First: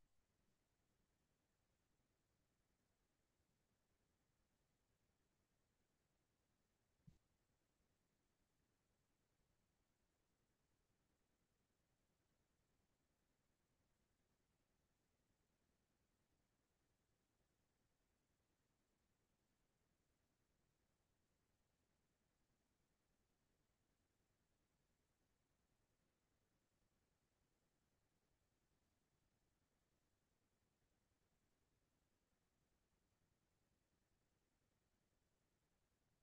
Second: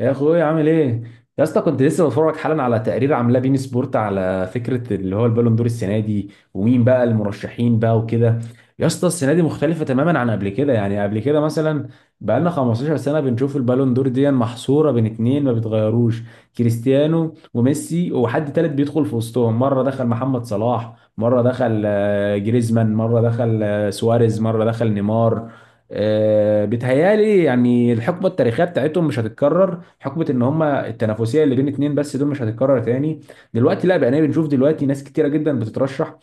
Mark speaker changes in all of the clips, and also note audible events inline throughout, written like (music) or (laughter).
Speaker 1: يا اخويا عامل ايه؟ يا اسطى كنت لسه بتفرج حالا على تقرير عاملاه بين سبورت، على فكره اللي هو البالون دور السنه دي ومين بقى المرشحين بقى وكده. يا اسطى السنه دي مختلفه تماما عن قبل كده، يعني قبل كده مثلا بقى لنا 15 سنه بنشوف البالون دور دي محصوره بين اتنين ما بيتغيروش، كريستيانو وميسي، وحد تالت بيدخل في وسطهم، مره دخل محمد صلاح، مره دخل جريزمان، مره دخل سواريز، مره دخل نيمار. بيتهيالي يعني الحقبه التاريخيه بتاعتهم مش هتتكرر، حقبه ان هما التنافسيه اللي بين اتنين بس دول مش هتتكرر تاني. دلوقتي لا، بقينا بنشوف دلوقتي ناس كتيره جدا بتترشح.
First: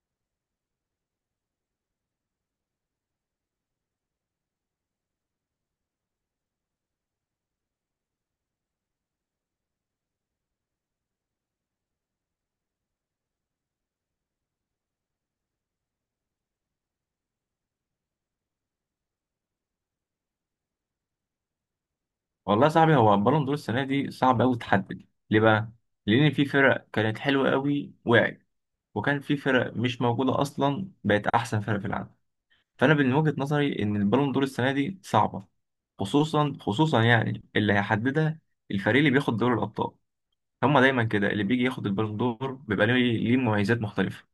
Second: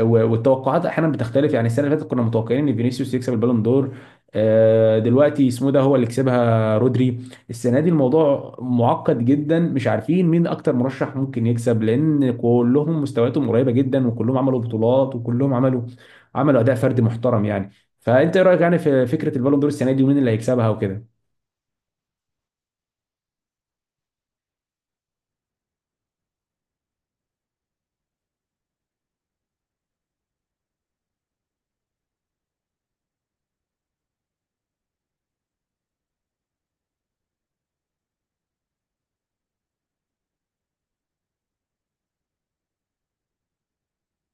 Speaker 1: والتوقعات احيانا بتختلف، يعني السنه اللي فاتت كنا متوقعين ان فينيسيوس يكسب البالون دور. دلوقتي اسمه إيه ده، هو اللي كسبها رودري. السنه دي الموضوع معقد جدا، مش عارفين مين اكتر مرشح ممكن يكسب، لان كلهم مستوياتهم قريبه جدا، وكلهم عملوا بطولات، وكلهم عملوا اداء فردي محترم يعني. فانت ايه رايك يعني في فكره البالون دور السنه دي ومين اللي هيكسبها وكده؟
Speaker 2: والله يا صاحبي، هو البالون دور السنه دي صعب قوي تحدد ليه بقى. لان في فرق كانت حلوه قوي وقعت، وكان في فرق مش موجوده اصلا بقت احسن فرق في العالم. فانا من وجهه نظري ان البالون دور السنه دي صعبه. خصوصا يعني اللي هيحددها الفريق اللي بياخد دوري الابطال. هما دايما كده اللي بيجي ياخد البالون دور بيبقى ليه، ليه مميزات مختلفه.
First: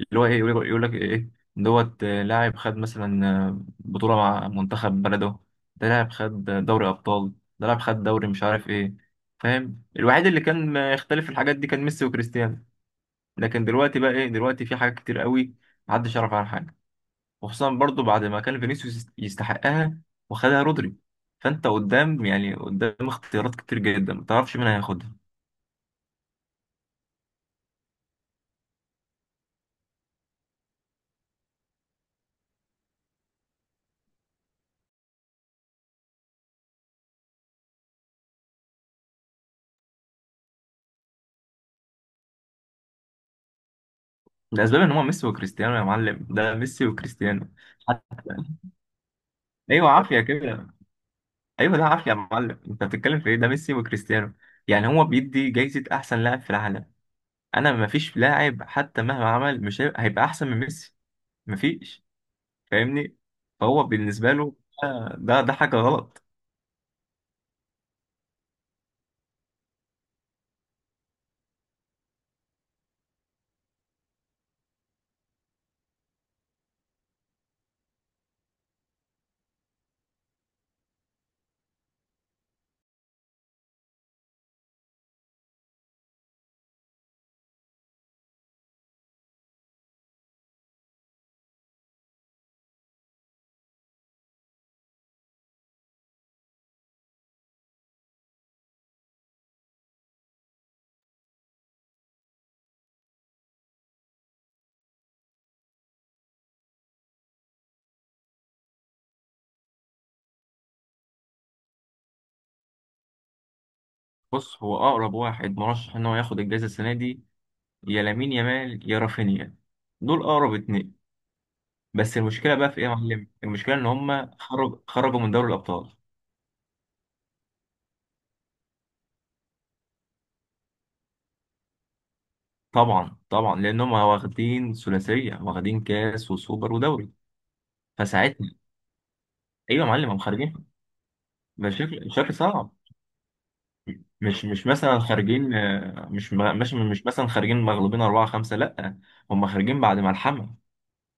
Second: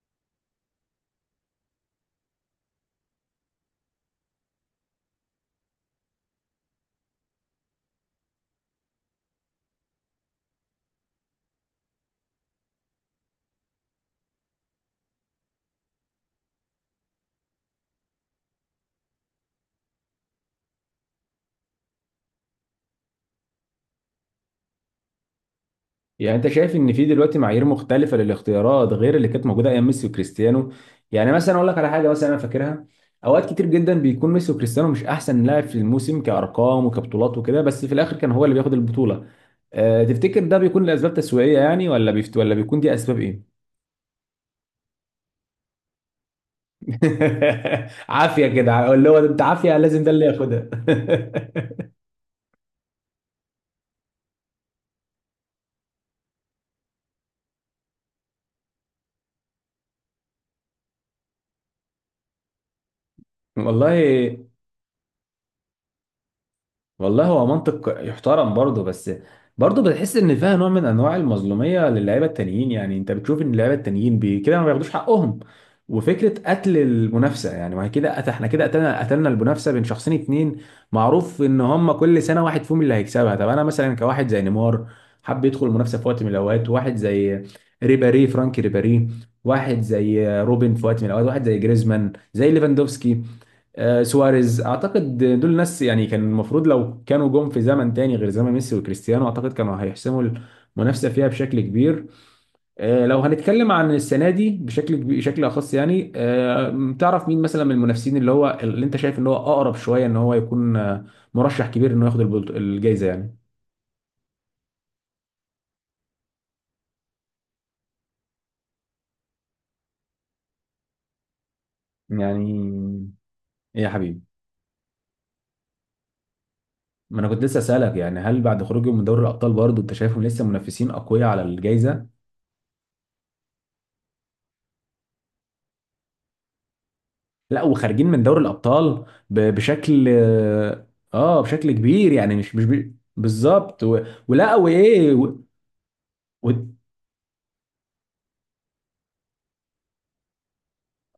Speaker 2: اللي هو ايه، يقول يقول لك ايه دوت آه، لاعب خد مثلا، بطولة مع منتخب بلده، ده لاعب خد دوري أبطال، ده لاعب خد دوري مش عارف ايه. فاهم؟ الوحيد اللي كان ما يختلف في الحاجات دي كان ميسي وكريستيانو. لكن دلوقتي بقى ايه، دلوقتي في حاجات كتير قوي محدش يعرف عنها حاجة. وخصوصا برضو بعد ما كان فينيسيوس يستحقها وخدها رودري. فانت قدام يعني قدام اختيارات كتير جدا، ما تعرفش مين هياخدها.
Speaker 1: يعني انت شايف ان في دلوقتي معايير مختلفه للاختيارات غير اللي كانت موجوده ايام ميسي وكريستيانو؟ يعني مثلا اقول لك على حاجه مثلا انا فاكرها، اوقات كتير جدا بيكون ميسي وكريستيانو مش احسن لاعب في الموسم كارقام وكبطولات وكده، بس في الاخر كان هو اللي بياخد البطوله. أه، تفتكر ده بيكون لاسباب تسويقيه يعني، ولا بيفت ولا بيكون، دي اسباب ايه؟
Speaker 2: الاسباب ان هو ميسي وكريستيانو يا معلم، ده ميسي وكريستيانو.
Speaker 1: (laughs) عافيه كده اللي هو انت عافيه
Speaker 2: ايوه
Speaker 1: لازم ده
Speaker 2: عافيه
Speaker 1: اللي ياخدها.
Speaker 2: كده. ايوه ده عافيه يا معلم، انت بتتكلم في ايه، ده ميسي وكريستيانو. يعني هو بيدي جايزه احسن لاعب في العالم. انا مفيش لاعب حتى مهما عمل مش هيبقى احسن من ميسي. مفيش. فاهمني؟
Speaker 1: (laughs)
Speaker 2: فهو
Speaker 1: والله،
Speaker 2: بالنسبه له ده حاجه غلط.
Speaker 1: والله هو منطق يحترم برضه، بس برضه بتحس ان فيها نوع من انواع المظلوميه للاعيبه التانيين، يعني انت بتشوف ان اللعيبه التانيين كده ما بياخدوش حقهم. وفكره قتل المنافسه، يعني ما هي كده احنا كده قتلنا المنافسه بين شخصين اتنين، معروف ان هم كل سنه واحد فيهم اللي هيكسبها. طب انا مثلا كواحد زي نيمار حب يدخل المنافسه في وقت من الاوقات، واحد زي ريبيري، فرانكي ريبيري، واحد زي روبن في وقت من الاوقات، واحد زي جريزمان، زي ليفاندوفسكي، سواريز، اعتقد دول ناس يعني كان المفروض لو كانوا جم في زمن تاني غير زمن ميسي وكريستيانو، اعتقد كانوا هيحسموا المنافسه فيها بشكل كبير. لو هنتكلم عن السنه دي بشكل اخص يعني، تعرف مين مثلا من المنافسين اللي هو، اللي انت شايف ان هو اقرب شويه ان هو يكون مرشح كبير انه ياخد الجائزه يعني؟
Speaker 2: بص، هو اقرب واحد مرشح ان هو ياخد الجائزه السنه دي، يا لامين يامال يا رافينيا. دول اقرب اتنين. بس المشكله بقى في ايه يا
Speaker 1: يعني
Speaker 2: معلم؟ المشكله
Speaker 1: ايه
Speaker 2: ان
Speaker 1: يا حبيبي؟
Speaker 2: هم خرجوا من دوري الابطال.
Speaker 1: ما انا كنت لسه اسالك يعني، هل بعد خروجهم من دوري الابطال برضه انت شايفهم لسه منافسين اقوياء على الجائزه؟
Speaker 2: طبعا طبعا، لان هم واخدين ثلاثيه، واخدين كاس وسوبر ودوري.
Speaker 1: لا، وخارجين من دوري
Speaker 2: فساعتها
Speaker 1: الابطال
Speaker 2: ايوه يا
Speaker 1: بشكل،
Speaker 2: معلم هم خارجين.
Speaker 1: اه بشكل
Speaker 2: بشكل
Speaker 1: كبير
Speaker 2: بشكل
Speaker 1: يعني، مش مش
Speaker 2: صعب.
Speaker 1: بي- بالظبط.
Speaker 2: مش
Speaker 1: ولا
Speaker 2: مش مثلا
Speaker 1: وايه؟
Speaker 2: خارجين، مش
Speaker 1: و...
Speaker 2: م- مش مش مثلا خارجين مغلوبين أربعة خمسة، لأ. هم خارجين بعد ملحمة.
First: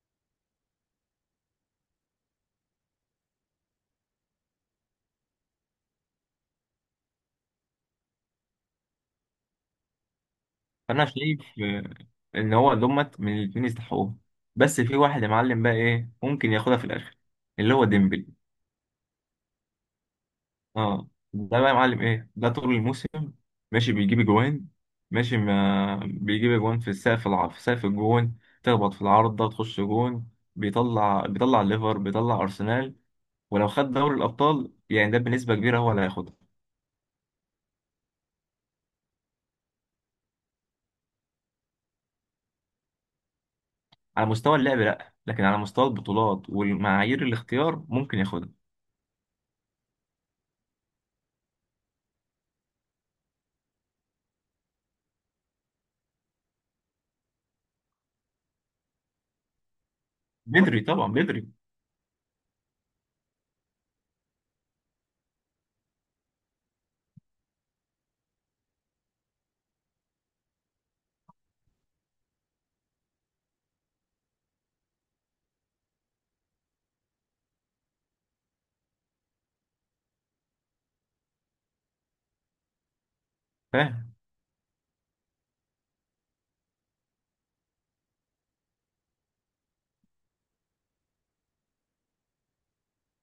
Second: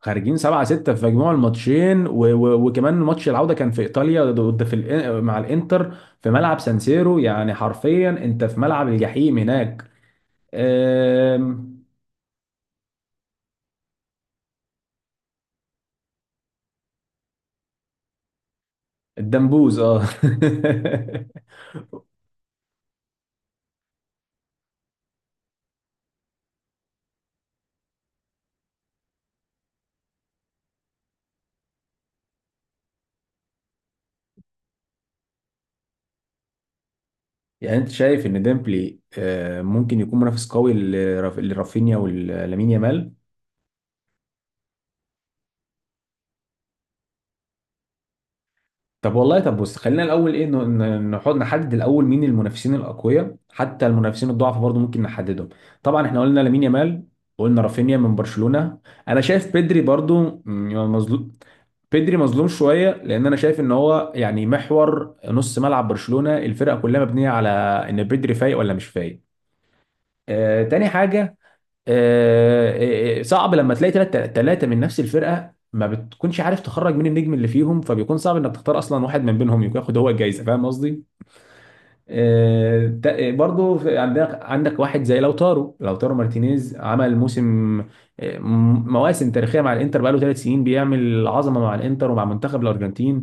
Speaker 1: خارجين 7-6 في مجموع الماتشين، وكمان ماتش العوده كان في ايطاليا، ضد في مع الانتر، في ملعب سانسيرو، يعني حرفيا انت في ملعب الجحيم هناك.
Speaker 2: فأنا شايف
Speaker 1: آم...
Speaker 2: إن هو دومت من الاتنين يستحقوها. بس في واحد يا معلم بقى، إيه ممكن ياخدها في الآخر، اللي هو ديمبلي.
Speaker 1: الدمبوز، اه.
Speaker 2: أه ده
Speaker 1: (laughs)
Speaker 2: بقى يا معلم إيه، ده طول الموسم ماشي بيجيب أجوان، ماشي ما بيجيب أجوان في السقف الع... في سقف الجون، تخبط في العارضة تخش جون. بيطلع ليفر، بيطلع أرسنال. ولو خد دوري الابطال يعني، ده بنسبه كبيره هو اللي هياخدها.
Speaker 1: يعني انت شايف ان ديمبلي ممكن يكون منافس قوي لرافينيا ولامين يامال؟
Speaker 2: على مستوى اللعب لا، لكن على مستوى البطولات والمعايير الاختيار ممكن ياخدها.
Speaker 1: طب والله، طب بص، خلينا الاول ايه نحط، نحدد الاول مين المنافسين الاقوياء، حتى المنافسين الضعف برضو ممكن نحددهم. طبعا احنا قلنا لامين يامال، قلنا رافينيا من برشلونة، انا شايف بيدري برضو،
Speaker 2: بدري
Speaker 1: يعني
Speaker 2: طبعا
Speaker 1: مظلوم.
Speaker 2: بدري.
Speaker 1: بيدري مظلوم شويه، لان انا شايف ان هو يعني محور نص ملعب برشلونه، الفرقه كلها مبنيه على ان بيدري فايق ولا مش فايق. آه، تاني حاجه، صعب لما تلاقي ثلاثة من نفس الفرقة، ما بتكونش عارف تخرج مين النجم اللي فيهم، فبيكون صعب انك تختار اصلا واحد من بينهم يكون ياخد هو الجايزة، فاهم قصدي؟ برضو
Speaker 2: فاهم.
Speaker 1: عندك، عندك واحد زي لوتارو، لوتارو مارتينيز، عمل موسم، مواسم تاريخية مع الانتر، بقاله ثلاث سنين بيعمل عظمة مع الانتر ومع منتخب الارجنتين.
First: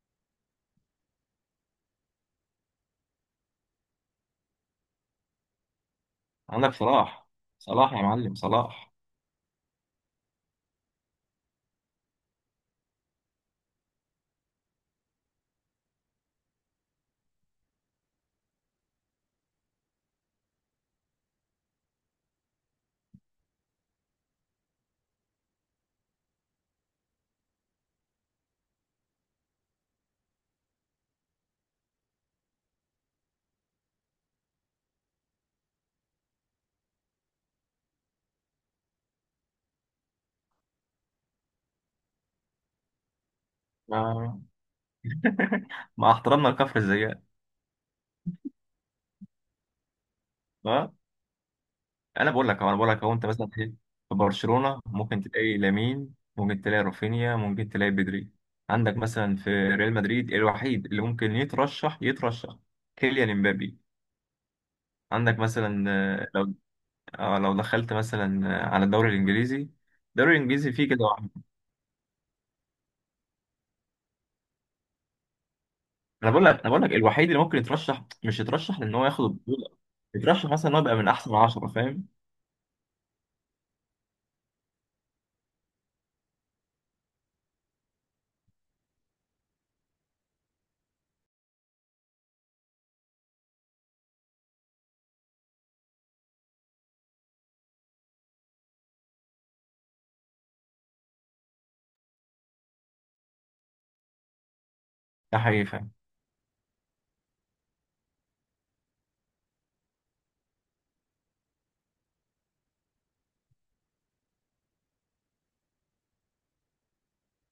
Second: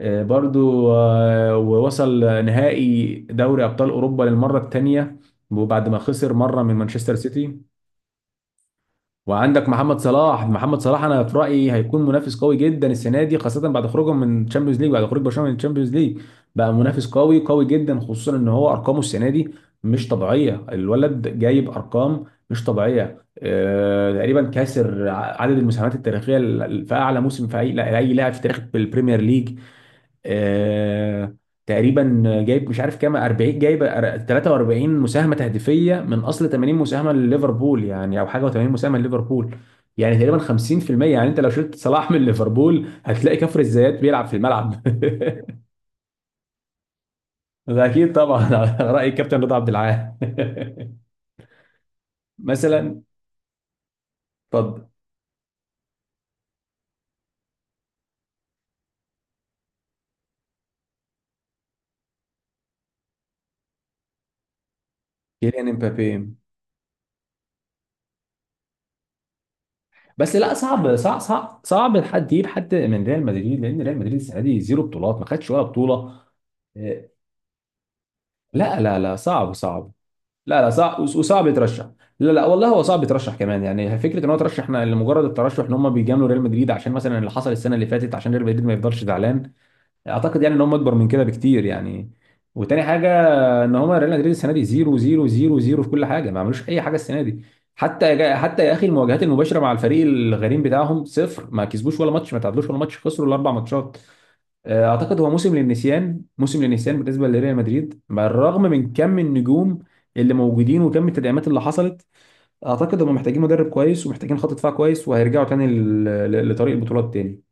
Speaker 1: برضو ووصل نهائي دوري ابطال اوروبا للمرة الثانية، وبعد ما خسر مرة
Speaker 2: عندك
Speaker 1: من مانشستر
Speaker 2: صلاح.
Speaker 1: سيتي.
Speaker 2: صلاح يا معلم صلاح.
Speaker 1: وعندك محمد صلاح، محمد صلاح انا في رايي هيكون منافس قوي جدا السنه دي، خاصه بعد خروجهم من تشامبيونز ليج، بعد خروج برشلونه من تشامبيونز ليج بقى منافس قوي قوي جدا، خصوصا ان هو ارقامه السنه دي مش طبيعيه، الولد جايب ارقام مش طبيعيه. تقريبا كاسر عدد المساهمات التاريخيه في اعلى موسم في اي لا- اي لاعب في تاريخ البريمير ليج. آه، تقريبا جايب مش عارف كام، 40 جايب، 43 مساهمه تهديفيه من اصل 80 مساهمه لليفربول يعني، او حاجه و80 مساهمه لليفربول، يعني تقريبا 50%. يعني انت لو شلت صلاح من ليفربول هتلاقي كفر الزيات بيلعب في
Speaker 2: ما-
Speaker 1: الملعب.
Speaker 2: (laughs) مع احترامنا لكفر الزيات.
Speaker 1: (laughs) ده اكيد طبعا، على راي الكابتن رضا عبد العال.
Speaker 2: ها، انا
Speaker 1: (laughs)
Speaker 2: بقول لك اهو، انا بقول
Speaker 1: مثلا،
Speaker 2: لك اهو، انت مثلا في، في برشلونه
Speaker 1: اتفضل،
Speaker 2: ممكن تلاقي لامين، ممكن تلاقي رافينيا، ممكن تلاقي بدري. عندك مثلا في ريال مدريد، الوحيد اللي ممكن يترشح يترشح كيليان امبابي. عندك
Speaker 1: كيليان
Speaker 2: مثلا،
Speaker 1: امبابي.
Speaker 2: اه، لو دخلت مثلا على الدوري الانجليزي،
Speaker 1: بس
Speaker 2: الدوري
Speaker 1: لا،
Speaker 2: الانجليزي فيه
Speaker 1: صعب
Speaker 2: كده
Speaker 1: صعب
Speaker 2: واحد.
Speaker 1: صعب صعب حد يجيب حد من ريال مدريد، لان ريال مدريد السنه دي زيرو بطولات، ما خدش ولا بطوله.
Speaker 2: انا بقول لك، انا بقول لك
Speaker 1: آه،
Speaker 2: الوحيد اللي ممكن يترشح، مش
Speaker 1: لا
Speaker 2: يترشح لان
Speaker 1: لا
Speaker 2: هو
Speaker 1: لا،
Speaker 2: ياخد
Speaker 1: صعب
Speaker 2: البطوله،
Speaker 1: صعب.
Speaker 2: يترشح
Speaker 1: لا لا،
Speaker 2: مثلا ان هو يبقى
Speaker 1: صعب
Speaker 2: من احسن
Speaker 1: وصعب
Speaker 2: 10.
Speaker 1: يترشح.
Speaker 2: فاهم.
Speaker 1: لا لا والله، هو صعب يترشح كمان، يعني فكره ان هو ترشح احنا لمجرد الترشح، ان هم بيجاملوا ريال مدريد عشان مثلا اللي حصل السنه اللي فاتت، عشان ريال مدريد ما يفضلش زعلان، اعتقد يعني ان هم اكبر من كده بكتير يعني. وتاني حاجه، فان هم ريال مدريد السنه دي 0 0 0 0 في كل حاجه، ما عملوش اي حاجه السنه دي، حتى حتى يا اخي المواجهات المباشره مع الفريق الغريم بتاعهم صفر، ما كسبوش ولا ماتش، ما تعادلوش ولا ماتش، خسروا الاربع ماتشات. اعتقد هو
Speaker 2: ده
Speaker 1: موسم
Speaker 2: حقيقي. فاهم.
Speaker 1: للنسيان، موسم للنسيان بالنسبه لريال مدريد، بالرغم من كم النجوم اللي موجودين وكم التدعيمات اللي حصلت. اعتقد هم محتاجين مدرب كويس، ومحتاجين خط دفاع كويس، وهيرجعوا تاني لطريق البطولات تاني.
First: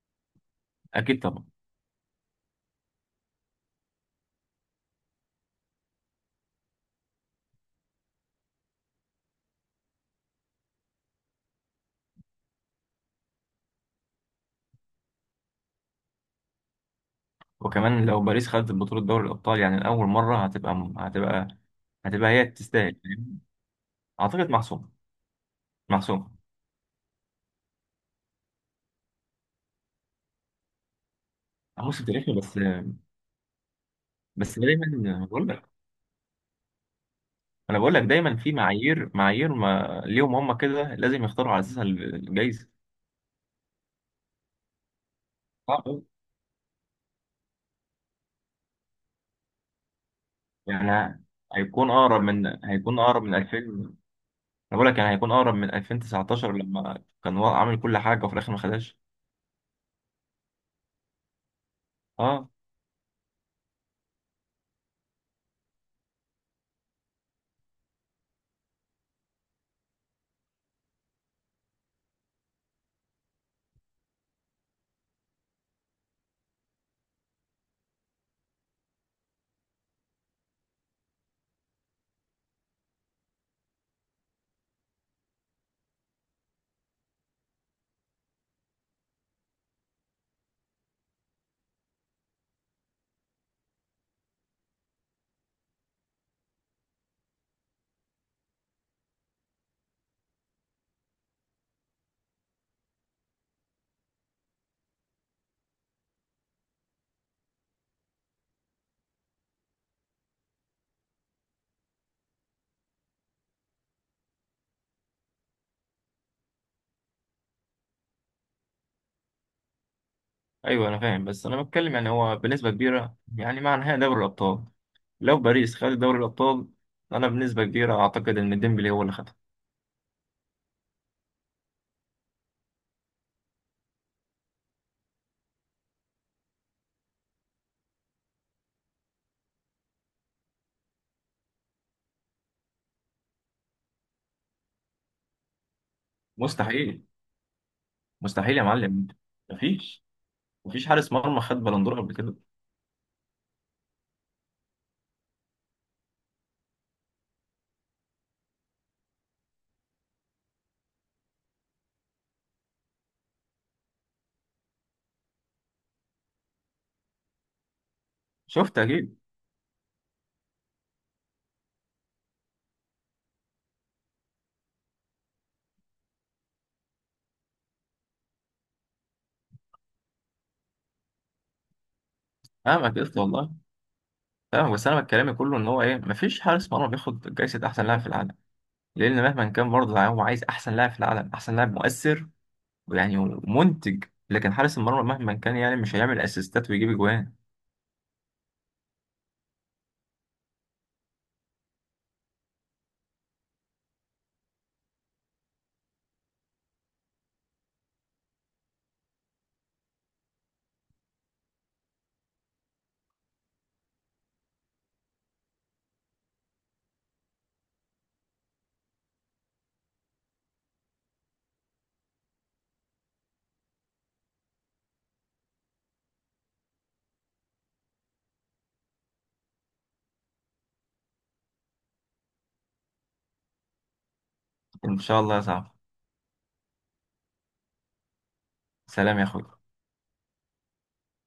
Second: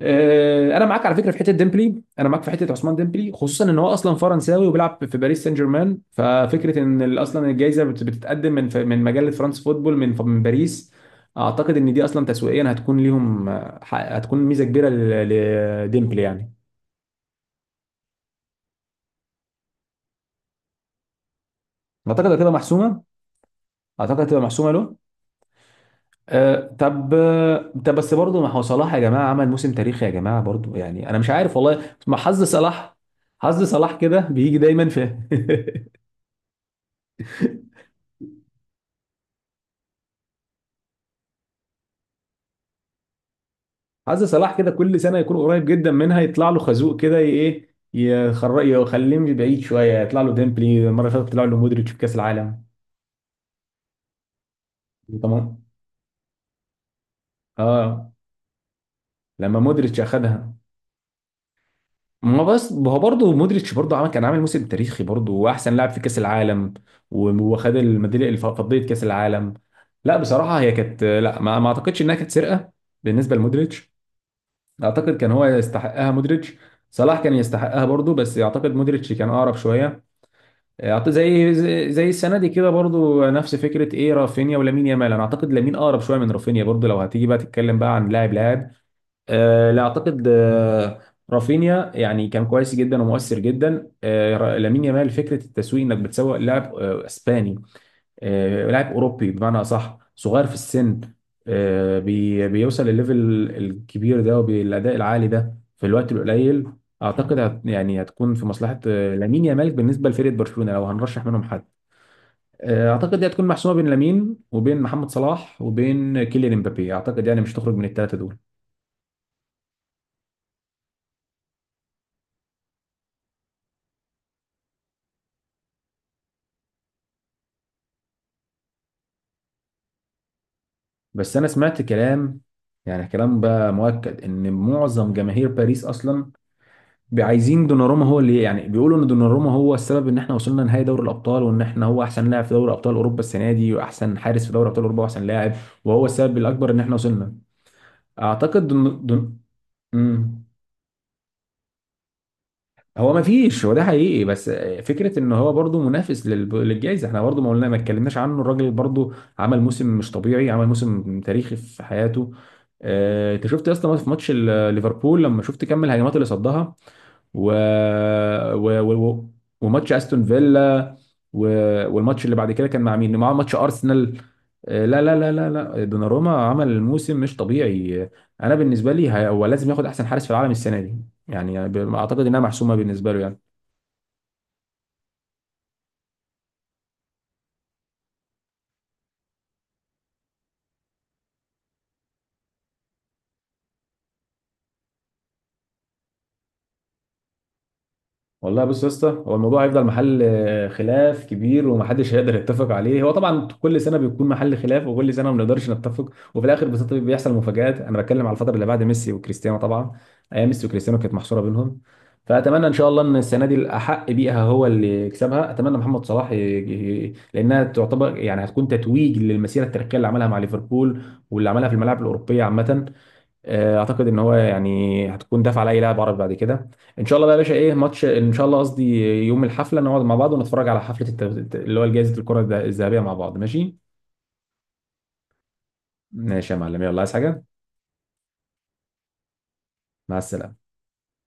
Speaker 1: انا معاك على
Speaker 2: اكيد
Speaker 1: فكره في
Speaker 2: طبعا.
Speaker 1: حته ديمبلي، انا معاك في حته عثمان ديمبلي، خصوصا ان هو اصلا فرنساوي وبيلعب في باريس سان جيرمان، ففكره ان اصلا الجائزه بتتقدم من من مجله فرانس فوتبول، من من باريس، اعتقد ان دي اصلا تسويقيا هتكون ليهم، هتكون ميزه كبيره لديمبلي يعني.
Speaker 2: وكمان لو باريس خدت بطوله دوري الابطال يعني لاول مره، هتبقى هتبقى
Speaker 1: اعتقد
Speaker 2: هتبقى هي
Speaker 1: هتبقى
Speaker 2: تستاهل.
Speaker 1: محسومه،
Speaker 2: فاهم؟
Speaker 1: اعتقد هتبقى
Speaker 2: اعتقد
Speaker 1: محسومه
Speaker 2: محسومه.
Speaker 1: له.
Speaker 2: محسومه.
Speaker 1: أه طب، طب بس برضه، ما هو صلاح يا جماعه عمل موسم تاريخي يا جماعه برضه، يعني انا مش عارف والله،
Speaker 2: موسم
Speaker 1: ما
Speaker 2: تاريخي
Speaker 1: حظ
Speaker 2: بس.
Speaker 1: صلاح، حظ صلاح كده بيجي
Speaker 2: بس
Speaker 1: دايما في...
Speaker 2: دايما بقول لك،
Speaker 1: (laughs)
Speaker 2: انا بقول لك دايما في معايير ما ليهم هم كده، لازم يختاروا على اساسها الجايزه.
Speaker 1: عايز صلاح كده كل سنه يكون قريب جدا منها، يطلع له خازوق كده، ايه، يخليه بعيد شويه، يطلع له ديمبلي، المره اللي
Speaker 2: يعني
Speaker 1: فاتت طلع له مودريتش
Speaker 2: هيكون
Speaker 1: في كاس
Speaker 2: اقرب من،
Speaker 1: العالم.
Speaker 2: هيكون اقرب من 2000، انا بقول لك، يعني هيكون اقرب
Speaker 1: تمام،
Speaker 2: من 2019 لما كان هو عامل كل
Speaker 1: اه،
Speaker 2: حاجه وفي الاخر ما خدهاش.
Speaker 1: لما مودريتش اخدها. ما
Speaker 2: اه.
Speaker 1: بس هو برضه مودريتش برضه عمل، كان عامل موسم تاريخي برضه، واحسن لاعب في كاس العالم، وخد الميداليه فضيه كاس العالم. لا بصراحه هي كانت، لا ما اعتقدش انها كانت سرقه بالنسبه لمودريتش، اعتقد كان هو يستحقها مودريتش. صلاح كان يستحقها برضه، بس اعتقد مودريتش كان اقرب شويه. اعتقد زي، زي السنه دي كده برضو، نفس فكره ايه رافينيا ولامين يامال. انا اعتقد لامين اقرب شويه من رافينيا برضو، لو هتيجي بقى تتكلم بقى عن لاعب لاعب. آه لا اعتقد، آه رافينيا يعني كان كويس جدا ومؤثر جدا. لامين يامال فكره التسويق انك بتسوق لاعب آه اسباني، لاعب اوروبي بمعنى اصح، صغير في السن، بيوصل للليفل الكبير ده وبالاداء العالي ده في الوقت القليل، اعتقد هت، يعني هتكون في مصلحه لامين يامال بالنسبه لفريق برشلونه لو هنرشح منهم حد. اعتقد دي هتكون محسومه بين لامين وبين محمد صلاح وبين كيليان امبابي، اعتقد يعني مش تخرج من الثلاثه دول.
Speaker 2: ايوه انا فاهم، بس انا بتكلم يعني هو بنسبه كبيره يعني مع نهائي دوري الابطال، لو باريس خد دوري الابطال، انا بنسبه كبيره اعتقد ان ديمبلي هو اللي خدها.
Speaker 1: بس انا سمعت كلام، يعني كلام بقى مؤكد ان معظم جماهير باريس اصلا عايزين دوناروما، هو اللي يعني بيقولوا ان دوناروما هو السبب ان احنا وصلنا نهائي دوري الابطال، وان احنا هو احسن لاعب في دوري ابطال اوروبا السنه دي، واحسن حارس في دوري ابطال اوروبا، واحسن لاعب، وهو السبب الاكبر ان احنا
Speaker 2: مستحيل.
Speaker 1: وصلنا.
Speaker 2: مستحيل يا
Speaker 1: اعتقد
Speaker 2: معلم. مفيش.
Speaker 1: مم.
Speaker 2: مفيش حارس مرمى خد بلندور قبل كده.
Speaker 1: هو ما فيش، هو ده حقيقي، بس فكره ان هو برضو منافس للجائزه، احنا برضو ما قلنا، ما اتكلمناش عنه، الراجل برضو عمل موسم مش طبيعي، عمل موسم تاريخي في حياته. انت شفت يا اسطى في ماتش ليفربول لما شفت كم الهجمات اللي صدها، و...
Speaker 2: شفت
Speaker 1: و...
Speaker 2: اكيد.
Speaker 1: و... وماتش استون فيلا، و... والماتش اللي بعد كده كان مع مين؟ معاه ماتش ارسنال. لا لا لا لا لا، دوناروما عمل موسم مش طبيعي. انا بالنسبه لي هو لازم ياخد احسن حارس في العالم السنه دي، يعني اعتقد انها محسومه
Speaker 2: فاهمك،
Speaker 1: بالنسبه
Speaker 2: قلت
Speaker 1: له يعني.
Speaker 2: والله. فاهمك بس انا كلامي كله ان هو ايه، مفيش حارس مرمى بياخد جايزه احسن لاعب في العالم. لان مهما كان برضه يعني هو عايز احسن لاعب في العالم، احسن لاعب مؤثر ويعني منتج. لكن حارس المرمى مهما كان يعني مش هيعمل اسيستات ويجيب اجوان.
Speaker 1: والله بص يا اسطى، هو الموضوع هيفضل محل خلاف كبير ومحدش هيقدر يتفق عليه، هو طبعا كل سنه بيكون محل خلاف، وكل سنه ما بنقدرش نتفق، وفي الاخر بس بيحصل مفاجآت. انا بتكلم على الفتره اللي بعد ميسي وكريستيانو طبعا، ايام ميسي وكريستيانو كانت محصوره بينهم. فاتمنى ان شاء الله ان السنه دي الاحق بيها هو اللي يكسبها، اتمنى محمد صلاح لانها تعتبر يعني هتكون تتويج للمسيره التاريخيه اللي عملها مع ليفربول، واللي عملها في الملاعب الاوروبيه عامه. اعتقد ان هو يعني هتكون دافع على اي لاعب عربي بعد كده. ان شاء الله بقى يا باشا، ايه ماتش ان شاء الله قصدي، يوم الحفله نقعد مع بعض ونتفرج على حفله اللي هو جائزه الكره الذهبيه مع بعض، ماشي؟
Speaker 2: ان شاء الله يا صاحبي.
Speaker 1: ماشي يا معلم، يلا، عايز حاجه؟
Speaker 2: سلام يا اخوي.
Speaker 1: مع السلامه.